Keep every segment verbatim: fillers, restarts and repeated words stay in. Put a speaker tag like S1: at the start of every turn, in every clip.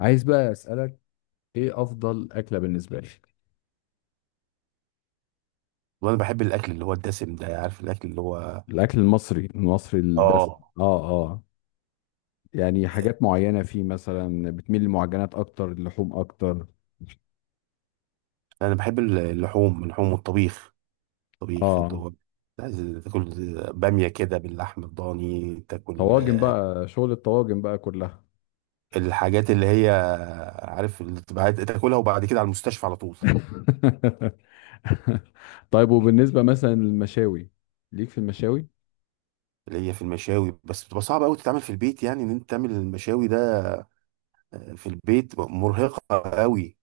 S1: عايز بقى اسالك، ايه افضل اكله بالنسبه لك؟
S2: وانا بحب الاكل اللي هو الدسم ده. عارف الاكل اللي هو،
S1: الاكل المصري المصري الدسم،
S2: اه
S1: اه، اه. يعني حاجات معينه فيه، مثلا بتميل للمعجنات اكتر، اللحوم اكتر؟
S2: انا بحب اللحوم اللحوم والطبيخ. الطبيخ اللي
S1: اه.
S2: هو عايز تاكل باميه كده باللحم الضاني، تاكل
S1: طواجن بقى، شغل الطواجن بقى كلها.
S2: الحاجات اللي هي، عارف، اللي بتبقى تاكلها، وبعد كده على المستشفى على طول.
S1: طيب، وبالنسبه مثلا للمشاوي، ليك في المشاوي؟
S2: اللي هي في المشاوي، بس بتبقى صعبه قوي تتعمل في البيت، يعني ان انت تعمل المشاوي ده في البيت مرهقه قوي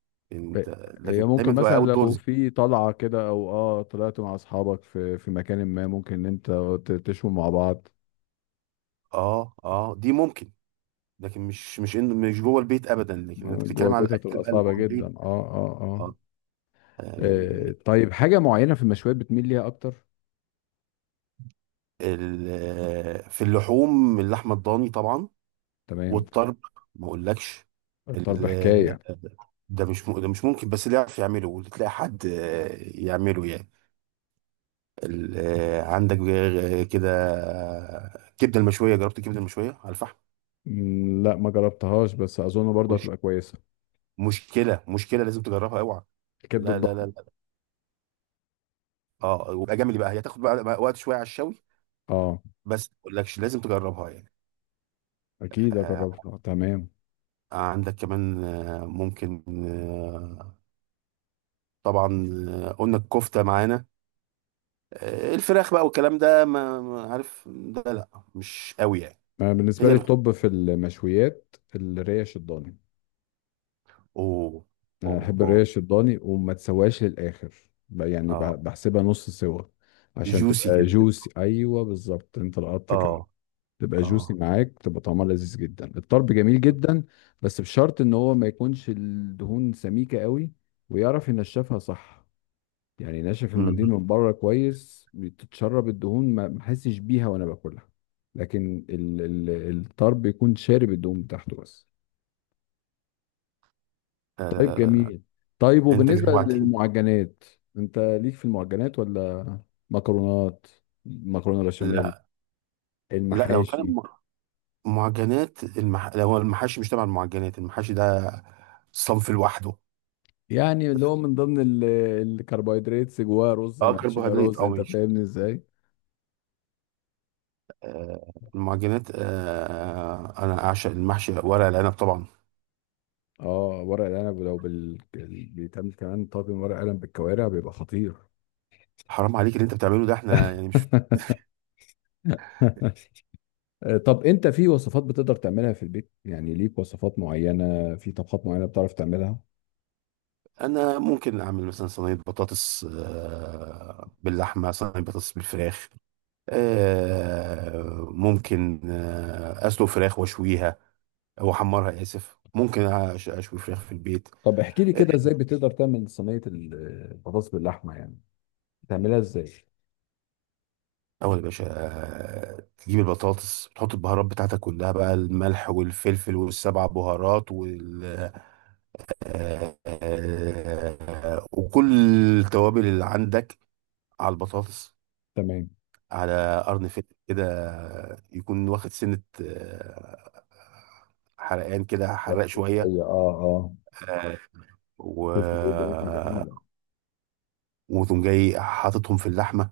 S1: إيه-
S2: انت.
S1: هي
S2: لكن دايما
S1: ممكن
S2: تبقى
S1: مثلا
S2: اوت
S1: لو
S2: دورز.
S1: في طلعه كده او اه طلعت مع اصحابك في في مكان ما، ممكن ان انت ت- تشوي مع بعض.
S2: اه اه، دي ممكن. لكن مش مش إن- مش جوه البيت ابدا، لكن انت
S1: جوه
S2: بتتكلم على
S1: البيت
S2: الاكل
S1: هتبقى
S2: بقى اللي
S1: صعبة
S2: جوه
S1: جدا،
S2: البيت.
S1: اه، اه، اه.
S2: آه،
S1: آه،
S2: يعني،
S1: طيب حاجة معينة في المشويات بتميل ليها أكتر؟
S2: ال- في اللحوم، اللحمه الضاني طبعا.
S1: تمام.
S2: والطرب، ما اقولكش.
S1: الطرب
S2: ال-
S1: حكاية.
S2: ده مش م- ده مش ممكن، بس اللي يعرف يعمله وتلاقي حد، آه، يعمله يعني. ال- آه، عندك غير كده. آه، كبده المشويه، جربت الكبده المشويه على الفحم؟
S1: مم، لا، ما جربتهاش بس أظن برضه
S2: مش
S1: هتبقى كويسة.
S2: مشكله مشكله لازم تجربها، اوعى.
S1: الكبدة
S2: لا لا لا
S1: الضخمة؟
S2: لا. اه، وبقى جميل بقى، هي هتاخد بقى وقت شويه على الشوي.
S1: اه.
S2: بس ما اقولكش لازم تجربها يعني.
S1: أكيد
S2: آه،
S1: أجربها، تمام.
S2: عندك كمان، آه، ممكن آه، طبعا، آه، قلنا الكفتة معانا. آه، الفراخ بقى والكلام ده، ما ما عارف ده، لا، مش قوي يعني.
S1: أنا بالنسبة
S2: هي
S1: لي،
S2: اللحوم.
S1: الطب في المشويات الريش الضاني.
S2: اوه
S1: أنا
S2: اوه
S1: أحب
S2: اوه.
S1: الريش الضاني وما تسواش للآخر. ب- يعني ب-
S2: اه،
S1: بحسبها نص سوا عشان
S2: جوسي
S1: تبقى
S2: كده.
S1: جوسي. أيوه بالظبط، أنت لقطت كده.
S2: اه
S1: تبقى جوسي
S2: اه.
S1: معاك، تبقى طعمها لذيذ جدا، الطرب جميل جدا. بس بشرط ان هو ما يكونش الدهون سميكة قوي، ويعرف ينشفها صح. يعني ناشف
S2: مم.
S1: المنديل من بره كويس، بتتشرب الدهون ما ما احسش بيها وانا باكلها. لكن ال ال الطرب يكون شارب الدهون بتاعته بس.
S2: لا لا
S1: طيب،
S2: لا لا لا.
S1: جميل. طيب
S2: انت
S1: وبالنسبة
S2: جوعتني.
S1: للمعجنات، انت ليك في المعجنات ولا مكرونات، مكرونة بشاميل،
S2: لا لا، لو كان
S1: المحاشي؟
S2: م- معجنات المح... لو هو المحاشي مش تبع المعجنات، المحاشي ده صنف لوحده.
S1: يعني اللي هو من ضمن ال- الكربوهيدرات، جواه رز،
S2: اه،
S1: محشية
S2: كربوهيدرات،
S1: رز،
S2: اه،
S1: انت
S2: ماشي.
S1: فاهمني ازاي.
S2: آه، المعجنات، آه، انا اعشق المحشي ورق العنب طبعا.
S1: اه، ورق العنب لو بال... بال- بيتعمل كمان طاجن ورق عنب بالكوارع بيبقى خطير.
S2: حرام عليك اللي انت بتعمله ده، احنا يعني مش...
S1: آه، طب انت في وصفات بتقدر تعملها في البيت؟ يعني ليك وصفات معينة في طبخات معينة بتعرف تعملها؟
S2: انا ممكن اعمل مثلا صينيه بطاطس، آه، باللحمه، صينيه بطاطس بالفراخ. آه، ممكن آه، اسلق فراخ واشويها، او احمرها. اسف، ممكن أش- اشوي فراخ في البيت.
S1: طب احكي لي
S2: آه،
S1: كده، ازاي بتقدر تعمل صينية ال- البطاطس باللحمة يعني؟ بتعملها ازاي؟
S2: اول يا باشا، آه، تجيب البطاطس، تحط البهارات بتاعتك كلها بقى، الملح والفلفل والسبع بهارات وال آه، آه، وكل التوابل اللي عندك على البطاطس.
S1: تمام.
S2: على قرن فيلم كده، يكون واخد سنة، آه، حرقان كده، حرق
S1: بس
S2: شوية.
S1: هي، اه، اه.
S2: آه، و
S1: فلفل ايه ده، نكهة جميلة.
S2: وتقوم جاي حاططهم في اللحمة،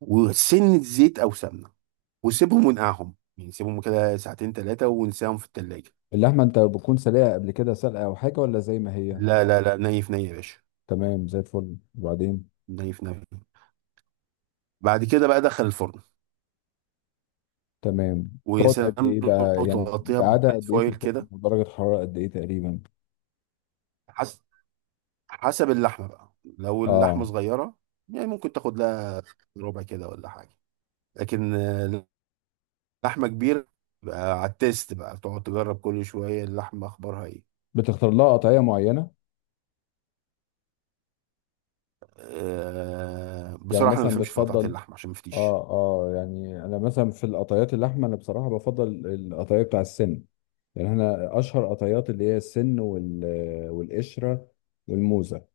S2: وسنة زيت أو سمنة، وسيبهم ونقعهم، يعني سيبهم كده ساعتين ثلاثة، ونسيهم في التلاجة.
S1: اللحمة انت بتكون سلقة قبل كده، سلقة او حاجة ولا زي ما هي؟
S2: لا لا لا، ني في ني يا باشا.
S1: تمام زي الفل. وبعدين؟
S2: ني في ني. بعد كده بقى دخل الفرن.
S1: تمام.
S2: ويا
S1: تقعد قد
S2: سلام
S1: ايه
S2: لو
S1: بقى، يعني
S2: تغطيها
S1: بتقعدها
S2: ببيت
S1: قد ايه في
S2: فويل
S1: الفرن
S2: كده.
S1: ودرجة حرارة قد ايه تقريبا؟
S2: حسب حسب اللحمة بقى، لو اللحمة
S1: اه.
S2: صغيرة يعني، ممكن تاخد لها ربع كده ولا حاجة. لكن آه، لحمة كبيرة بقى، على التيست بقى، تقعد تجرب كل شوية، اللحمة أخبارها إيه.
S1: بتختار لها قطعية معينة؟
S2: أه،
S1: يعني
S2: بصراحة أنا ما
S1: مثلا
S2: بفهمش في قطعة
S1: بتفضل،
S2: اللحمة عشان ما افتيش.
S1: اه اه يعني انا مثلا في القطعيات اللحمة، انا بصراحة بفضل القطعية بتاع السن. يعني احنا اشهر قطعيات اللي هي السن وال والقشرة والموزة.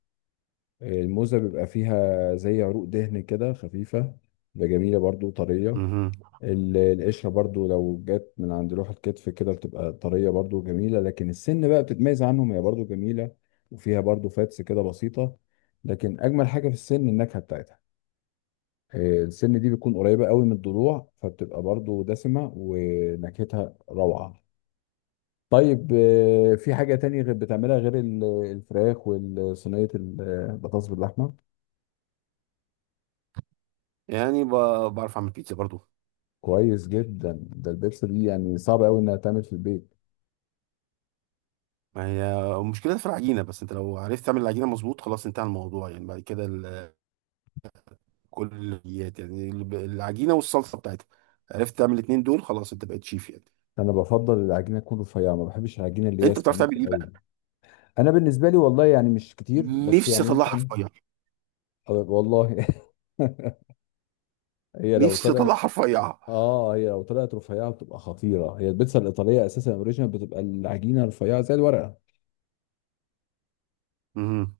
S1: الموزة بيبقى فيها زي عروق دهن كده خفيفة، بتبقى جميلة برضو، طرية.
S2: مهم.
S1: ال- القشرة برضو لو جت من عند لوح الكتف كده بتبقى طرية برضو جميلة، لكن السن بقى بتتميز عنهم، هي برضو جميلة وفيها برضو فاتس كده بسيطة، لكن أجمل حاجة في السن النكهة بتاعتها. آه، السن دي بتكون قريبة قوي من الضلوع فبتبقى برضو دسمة ونكهتها روعة. طيب آه، في حاجة تانية غير بتعملها غير ال- الفراخ وصينية البطاطس باللحمة؟
S2: يعني ب- بعرف أعمل بيتزا برضو.
S1: كويس جدا، ده البيبسي دي يعني صعب قوي انها تعمل في البيت.
S2: ما هي المشكلة في العجينة بس، أنت لو عرفت تعمل العجينة مظبوط، خلاص انتهى الموضوع، يعني بعد كده ال- كل الحلويات، يعني الب- العجينة والصلصة بتاعتها، عرفت تعمل الاتنين دول، خلاص أنت بقيت شيف يعني.
S1: انا بفضل العجينه تكون رفيعه، ما بحبش العجينه اللي هي
S2: أنت بتعرف تعمل
S1: سميكه
S2: إيه
S1: قوي.
S2: بقى؟
S1: انا بالنسبه لي والله يعني مش كتير، بس
S2: نفسي
S1: يعني
S2: اطلعها
S1: يمكن.
S2: رفيع.
S1: أه والله. هي لو
S2: نفسي
S1: طلعت
S2: اطلعها رفيعة.
S1: اه هي لو طلعت رفيعه بتبقى خطيره، هي البيتزا الايطاليه اساسا اوريجينال بتبقى العجينه رفيعه زي الورقه.
S2: امم.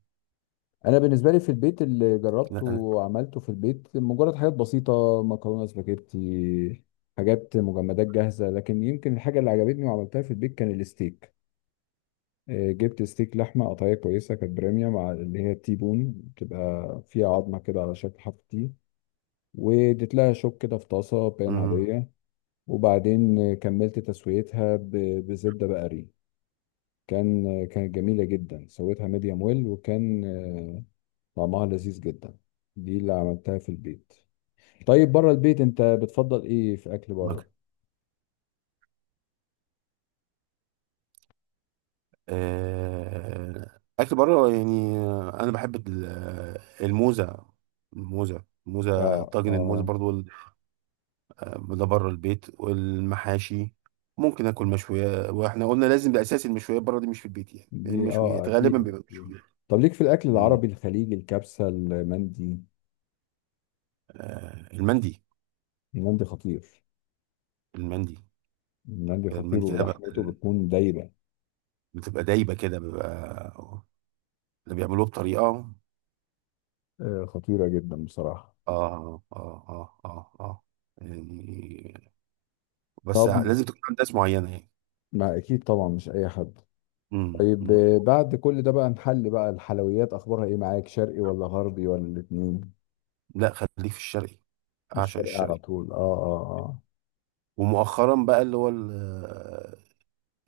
S1: انا بالنسبه لي في البيت، اللي جربته
S2: لا. انا
S1: وعملته في البيت مجرد حاجات بسيطه، مكرونه سباجيتي، حاجات مجمدات جاهزه. لكن يمكن الحاجه اللي عجبتني وعملتها في البيت كان الستيك. آه، جبت ستيك لحمه قطعيه كويسه، كانت بريميوم، مع اللي هي التي بون، بتبقى فيها عظمه كده على شكل حرف تي. واديت لها شوك كده في طاسه بان
S2: امم
S1: عاديه، وبعدين آه، كملت تسويتها ب- بزبده بقري. كان آه، كانت جميله جدا، سويتها ميديوم ويل، وكان آه، طعمها لذيذ جدا. دي اللي عملتها في البيت. طيب بره البيت انت بتفضل ايه في اكل
S2: مك...
S1: بره؟
S2: آه... اكل بره، يعني، آه، انا بحب ال- آه، الموزه. الموزه الموزه
S1: اه،
S2: طاجن الموزه
S1: اه
S2: برضو، ال- آه، ده بره البيت، والمحاشي. ممكن اكل مشويات، واحنا قلنا لازم ده اساس المشويات بره، دي مش في البيت يعني، لأن
S1: دي، اه
S2: المشويات غالبا
S1: اكيد.
S2: بيبقى مشويات.
S1: طب ليك في الاكل
S2: امم.
S1: العربي الخليجي، الكبسه، المندي؟
S2: آه... المندي.
S1: المندي خطير.
S2: المندي
S1: المندي
S2: كده
S1: خطير
S2: المندي كده بقى.
S1: ولحمته بتكون دايبة.
S2: بتبقى دايبه كده، بيبقى اللي بيعملوه بطريقه،
S1: آه، خطيرة جدا بصراحة.
S2: اه اه اه اه اه، يعني، بس
S1: طب
S2: لازم تكون عند ناس معينة يعني.
S1: ما أكيد طبعا، مش أي حد.
S2: امم
S1: طيب
S2: أمم.
S1: آه، بعد كل ده بقى، نحل بقى الحلويات، أخبارها إيه معاك؟ شرقي ولا غربي ولا الاتنين؟
S2: لا، خليك في الشرقي. اعشق
S1: الشرقي على
S2: الشرقي.
S1: طول، آه، آه. آه،
S2: ومؤخرا بقى اللي هو ال- آه،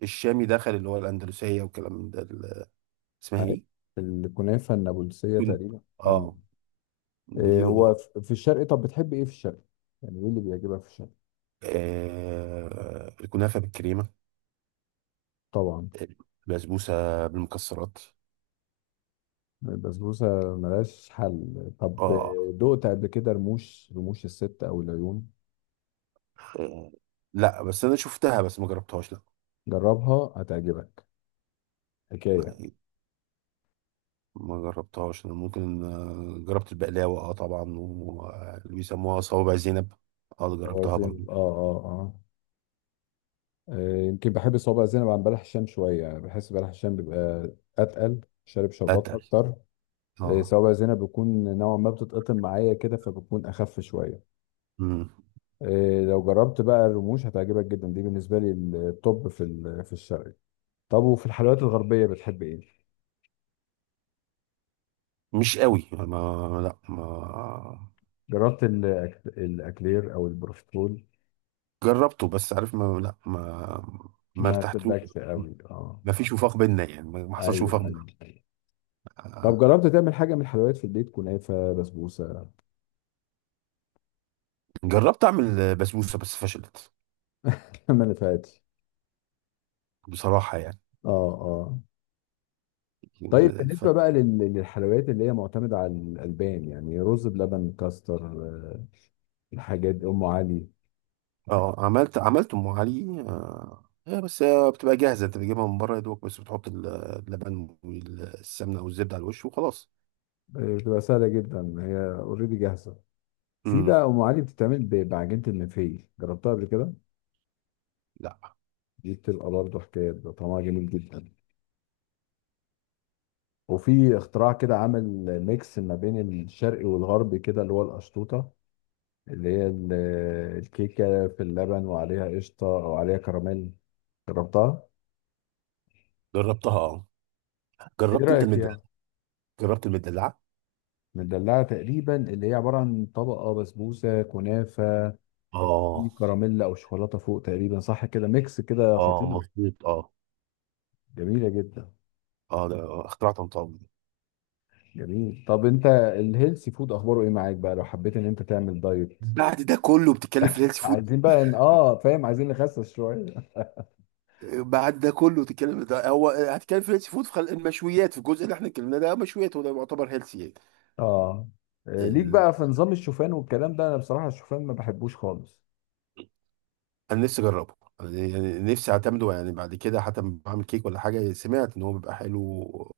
S2: الشامي، دخل اللي هو الاندلسية، وكلام من ده، ال- اسمها
S1: عارف،
S2: ايه؟
S1: الكنافة النابلسية
S2: كن-
S1: تقريبا، آه.
S2: اه.
S1: إيه
S2: دي
S1: هو
S2: مؤ-
S1: ف- في الشرقي؟ طب بتحب إيه في الشرقي؟ يعني إيه اللي بيعجبك في الشرقي؟
S2: آه، الكنافة بالكريمة،
S1: طبعا.
S2: البسبوسة بالمكسرات.
S1: البسبوسة ملهاش حل. طب
S2: اه.
S1: آه، دقت قبل كده رموش، رموش الست أو العيون؟
S2: آه، لا بس انا شفتها بس ما جربتهاش.
S1: جربها هتعجبك، حكايه.
S2: لا، ما جربتهاش. انا ممكن، آه، جربت البقلاوه، اه طبعا، وبيسموها صوابع زينب. اه
S1: صوابع
S2: جربتها برضو.
S1: زينب، اه، اه، اه. آه، يمكن بحب صوابع زينب عن بلح الشام شويه، بحس بلح الشام بيبقى اتقل، شارب شربات
S2: اتقل.
S1: اكتر. آه،
S2: اه.
S1: صوابع زينب بيكون نوعا ما بتتقطم معايا كده، فبتكون اخف شويه.
S2: مم.
S1: آه، لو جربت بقى الرموش هتعجبك جدا، دي بالنسبه لي التوب في ال- في الشرقي. طب وفي الحلويات الغربيه بتحب ايه؟
S2: مش قوي، ما، لا، ما،
S1: جربت الأك- الاكلير او البروفيترول؟
S2: جربته بس عارف، ما، لا، ما ما
S1: ما
S2: ارتحتلوش.
S1: شدكش قوي، اه.
S2: ما فيش وفاق بينا يعني، ما ما حصلش
S1: ايوه.
S2: وفاق بينا.
S1: طب
S2: آه.
S1: جربت تعمل حاجة من الحلويات في البيت؟ كنافة، بسبوسة؟
S2: جربت اعمل بسبوسه بس فشلت.
S1: منفعتش.
S2: بصراحه يعني.
S1: اه، اه. طيب
S2: ف...
S1: بالنسبة بقى لل- للحلويات اللي هي معتمدة على الألبان، يعني رز بلبن، كاستر آه، الحاجات دي، أم علي.
S2: اه، عملت عملت ام علي. آه، إيه بس، آه، بتبقى جاهزة، انت بتجيبها من بره يا دوبك، بس بتحط ال- اللبن والسمنة او الزبدة على الوش وخلاص.
S1: آه، بتبقى سهلة جدا، هي اوريدي جاهزة. في
S2: امم.
S1: بقى أم علي بتتعمل ب- بعجينة المنفيل، جربتها قبل كده؟
S2: لا.
S1: دي بتبقى برضه حكاية، بيبقى طعمها جميل جدا. وفي اختراع كده عمل ميكس ما بين الشرقي والغربي كده، اللي هو القشطوطة، اللي هي ال- الكيكة في اللبن وعليها قشطة أو عليها كراميل. جربتها؟
S2: جربتها اه.
S1: إيه
S2: جربت انت
S1: رأيك
S2: المدلعة.
S1: فيها؟
S2: جربت المدلعة.
S1: مدلعة تقريبا اللي هي عبارة عن طبقة بسبوسة كنافة، في
S2: اه.
S1: كراميل أو شوكولاتة فوق، تقريبا صح كده، ميكس كده
S2: اه
S1: خطير.
S2: مظبوط اه.
S1: جميلة جدا.
S2: اه، ده اختراع طنطاوي.
S1: جميل. طب أنت الهيلثي فود أخباره إيه معاك بقى، لو حبيت إن أنت تعمل دايت؟
S2: بعد ده كله بتتكلم في الهيلث فود؟
S1: عايزين بقى إن- آه فاهم، عايزين نخسس شوية.
S2: آه، بعد ده كله بتتكلم، ده هو هتتكلم في الهيلث فود، في خل- المشويات في الجزء اللي احنا اتكلمنا ده، مشويات، وده يعتبر هيلثي.
S1: آه، آه، ليك
S2: يعني
S1: بقى في نظام الشوفان والكلام ده؟ أنا بصراحة الشوفان ما بحبوش خالص.
S2: انا نفسي اجربه. أنا يعني نفسي اعتمده، يعني بعد كده حتى لما بعمل كيك ولا حاجه، سمعت ان هو بيبقى حلو،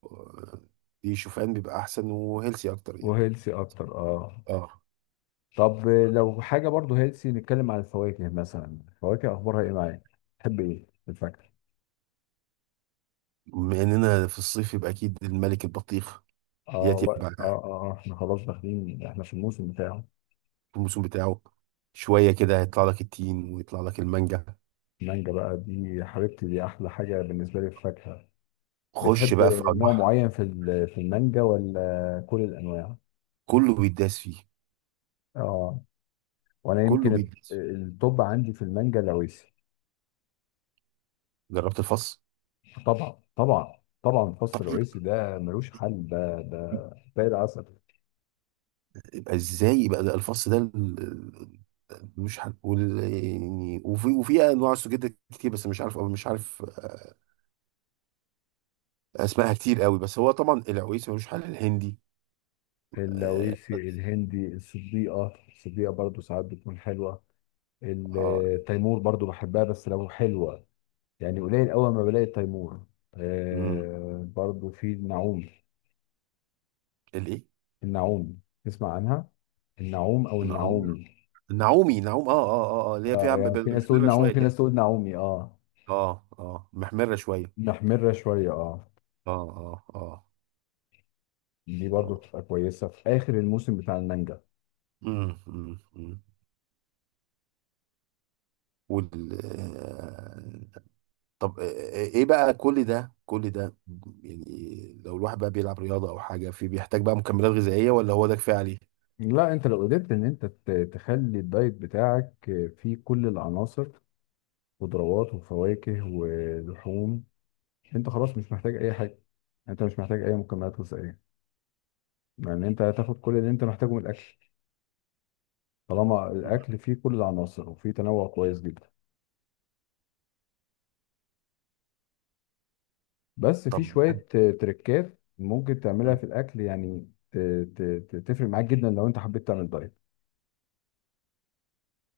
S2: آه، دي شوفان بيبقى احسن وهيلسي اكتر يعني.
S1: وهيلثي أكتر، آه.
S2: اه.
S1: طب لو حاجة برضو هيلسي، نتكلم عن الفواكه مثلا، الفواكه أخبارها إيه معاك؟ تحب إيه في الفاكهة؟
S2: بما اننا في الصيف، يبقى اكيد الملك البطيخ.
S1: آه,
S2: ياتي
S1: و... آه,
S2: بقى
S1: آه آه، إحنا خلاص داخلين إحنا في الموسم بتاعه.
S2: في الموسم بتاعه. شويه كده هيطلع لك التين، ويطلع لك المانجا.
S1: المانجا بقى دي حبيبتي، دي أحلى حاجة بالنسبة لي في الفاكهة.
S2: خش
S1: بتحب
S2: بقى في
S1: نوع
S2: انواع.
S1: معين في ال- في المانجا ولا كل الأنواع؟
S2: كله بيداس فيه.
S1: آه، وأنا
S2: كله
S1: يمكن الت-
S2: بيداس فيه.
S1: التوب عندي في المانجا العويسي.
S2: جربت الفص.
S1: طبعا طبعا طبعا، فص العويسي ده ملوش حل، ده ده زي العسل.
S2: يبقى ازاي، يبقى ده الفص ده، ال- ال- مش هنقول يعني. وفي وفي انواع سجاد كتير، بس مش عارف، او مش عارف آه، اسمائها كتير قوي، بس هو طبعا العويس ملوش حل الهندي. اه،
S1: اللويسي، الهندي، الصديقة الصديقة برضو ساعات بتكون حلوة.
S2: آه.
S1: التيمور برضو بحبها بس لو حلوة، يعني قليل أول ما بلاقي التيمور.
S2: مم.
S1: آه، برضو في النعومي.
S2: الايه؟
S1: النعومي، تسمع عنها؟ النعوم أو
S2: المعوم.
S1: النعومي.
S2: النعومي، نعوم. اه اه اه، آه، اللي هي
S1: آه،
S2: فيها ب-
S1: يعني في
S2: ب-
S1: ناس تقول
S2: محمره
S1: نعوم
S2: شويه
S1: في
S2: كده.
S1: ناس تقول نعومي، اه.
S2: اه اه، محمره شويه.
S1: محمرة شوية، اه.
S2: اه اه اه.
S1: دي برضو
S2: اه.
S1: بتبقى كويسة في آخر الموسم بتاع المانجا.
S2: مم، مم، مم. وال آه، طب ايه بقى، كل ده كل ده يعني، لو الواحد بقى بيلعب رياضة او حاجة، في بيحتاج بقى مكملات غذائية، ولا هو ده كفاية عليه؟
S1: لا، انت لو قدرت ان انت ت- تخلي الدايت بتاعك فيه كل العناصر، خضروات وفواكه ولحوم، انت خلاص مش محتاج اي حاجه، انت مش محتاج اي مكملات غذائيه. يعني انت هتاخد كل اللي انت محتاجه من الاكل، طالما الاكل فيه كل العناصر وفيه تنوع كويس جدا. بس في
S2: طب
S1: شويه آه، تريكات ممكن تعملها في الاكل يعني ت- ت- ت- تفرق معاك جدا لو انت حبيت تعمل دايت.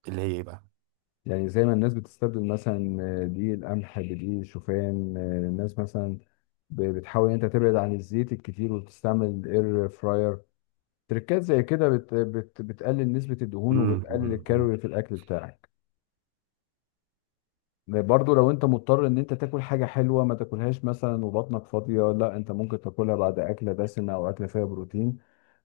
S2: اللي هي ايه بقى؟
S1: يعني زي ما الناس بتستبدل مثلا آه، دي القمح بدي شوفان. آه، الناس مثلا ب- بتحاول ان انت تبعد عن الزيت الكتير وتستعمل الاير فراير. تريكات زي كده بت... بت... بتقلل نسبة الدهون
S2: مم.
S1: وبتقلل
S2: مم.
S1: الكالوري في الأكل بتاعك. برضو لو انت مضطر ان انت تاكل حاجة حلوة، ما تاكلهاش مثلا وبطنك فاضية، لا انت ممكن تاكلها بعد أكلة دسمة أو أكلة فيها بروتين،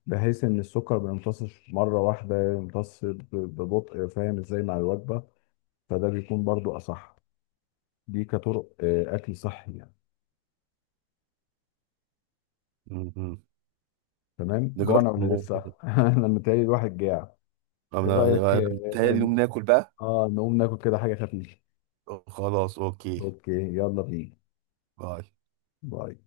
S1: بحيث ان السكر ما يمتصش مرة واحدة، يمتص ب- ببطء، فاهم ازاي، مع الوجبة. فده بيكون برضو أصح. دي كطرق آه، أكل صحي يعني.
S2: مم.
S1: تمام،
S2: نجرب
S1: جوعنا ولا
S2: الموضوع
S1: لسه؟
S2: ده.
S1: أنا متهيألي الواحد جاع. ايه
S2: انا أنا-
S1: رأيك؟
S2: أنا متهيألي
S1: اه.
S2: نقوم ناكل بقى.
S1: آه، نقوم ناكل كده حاجة خفيفة.
S2: خلاص اوكي.
S1: اوكي، يلا بينا.
S2: باي.
S1: باي.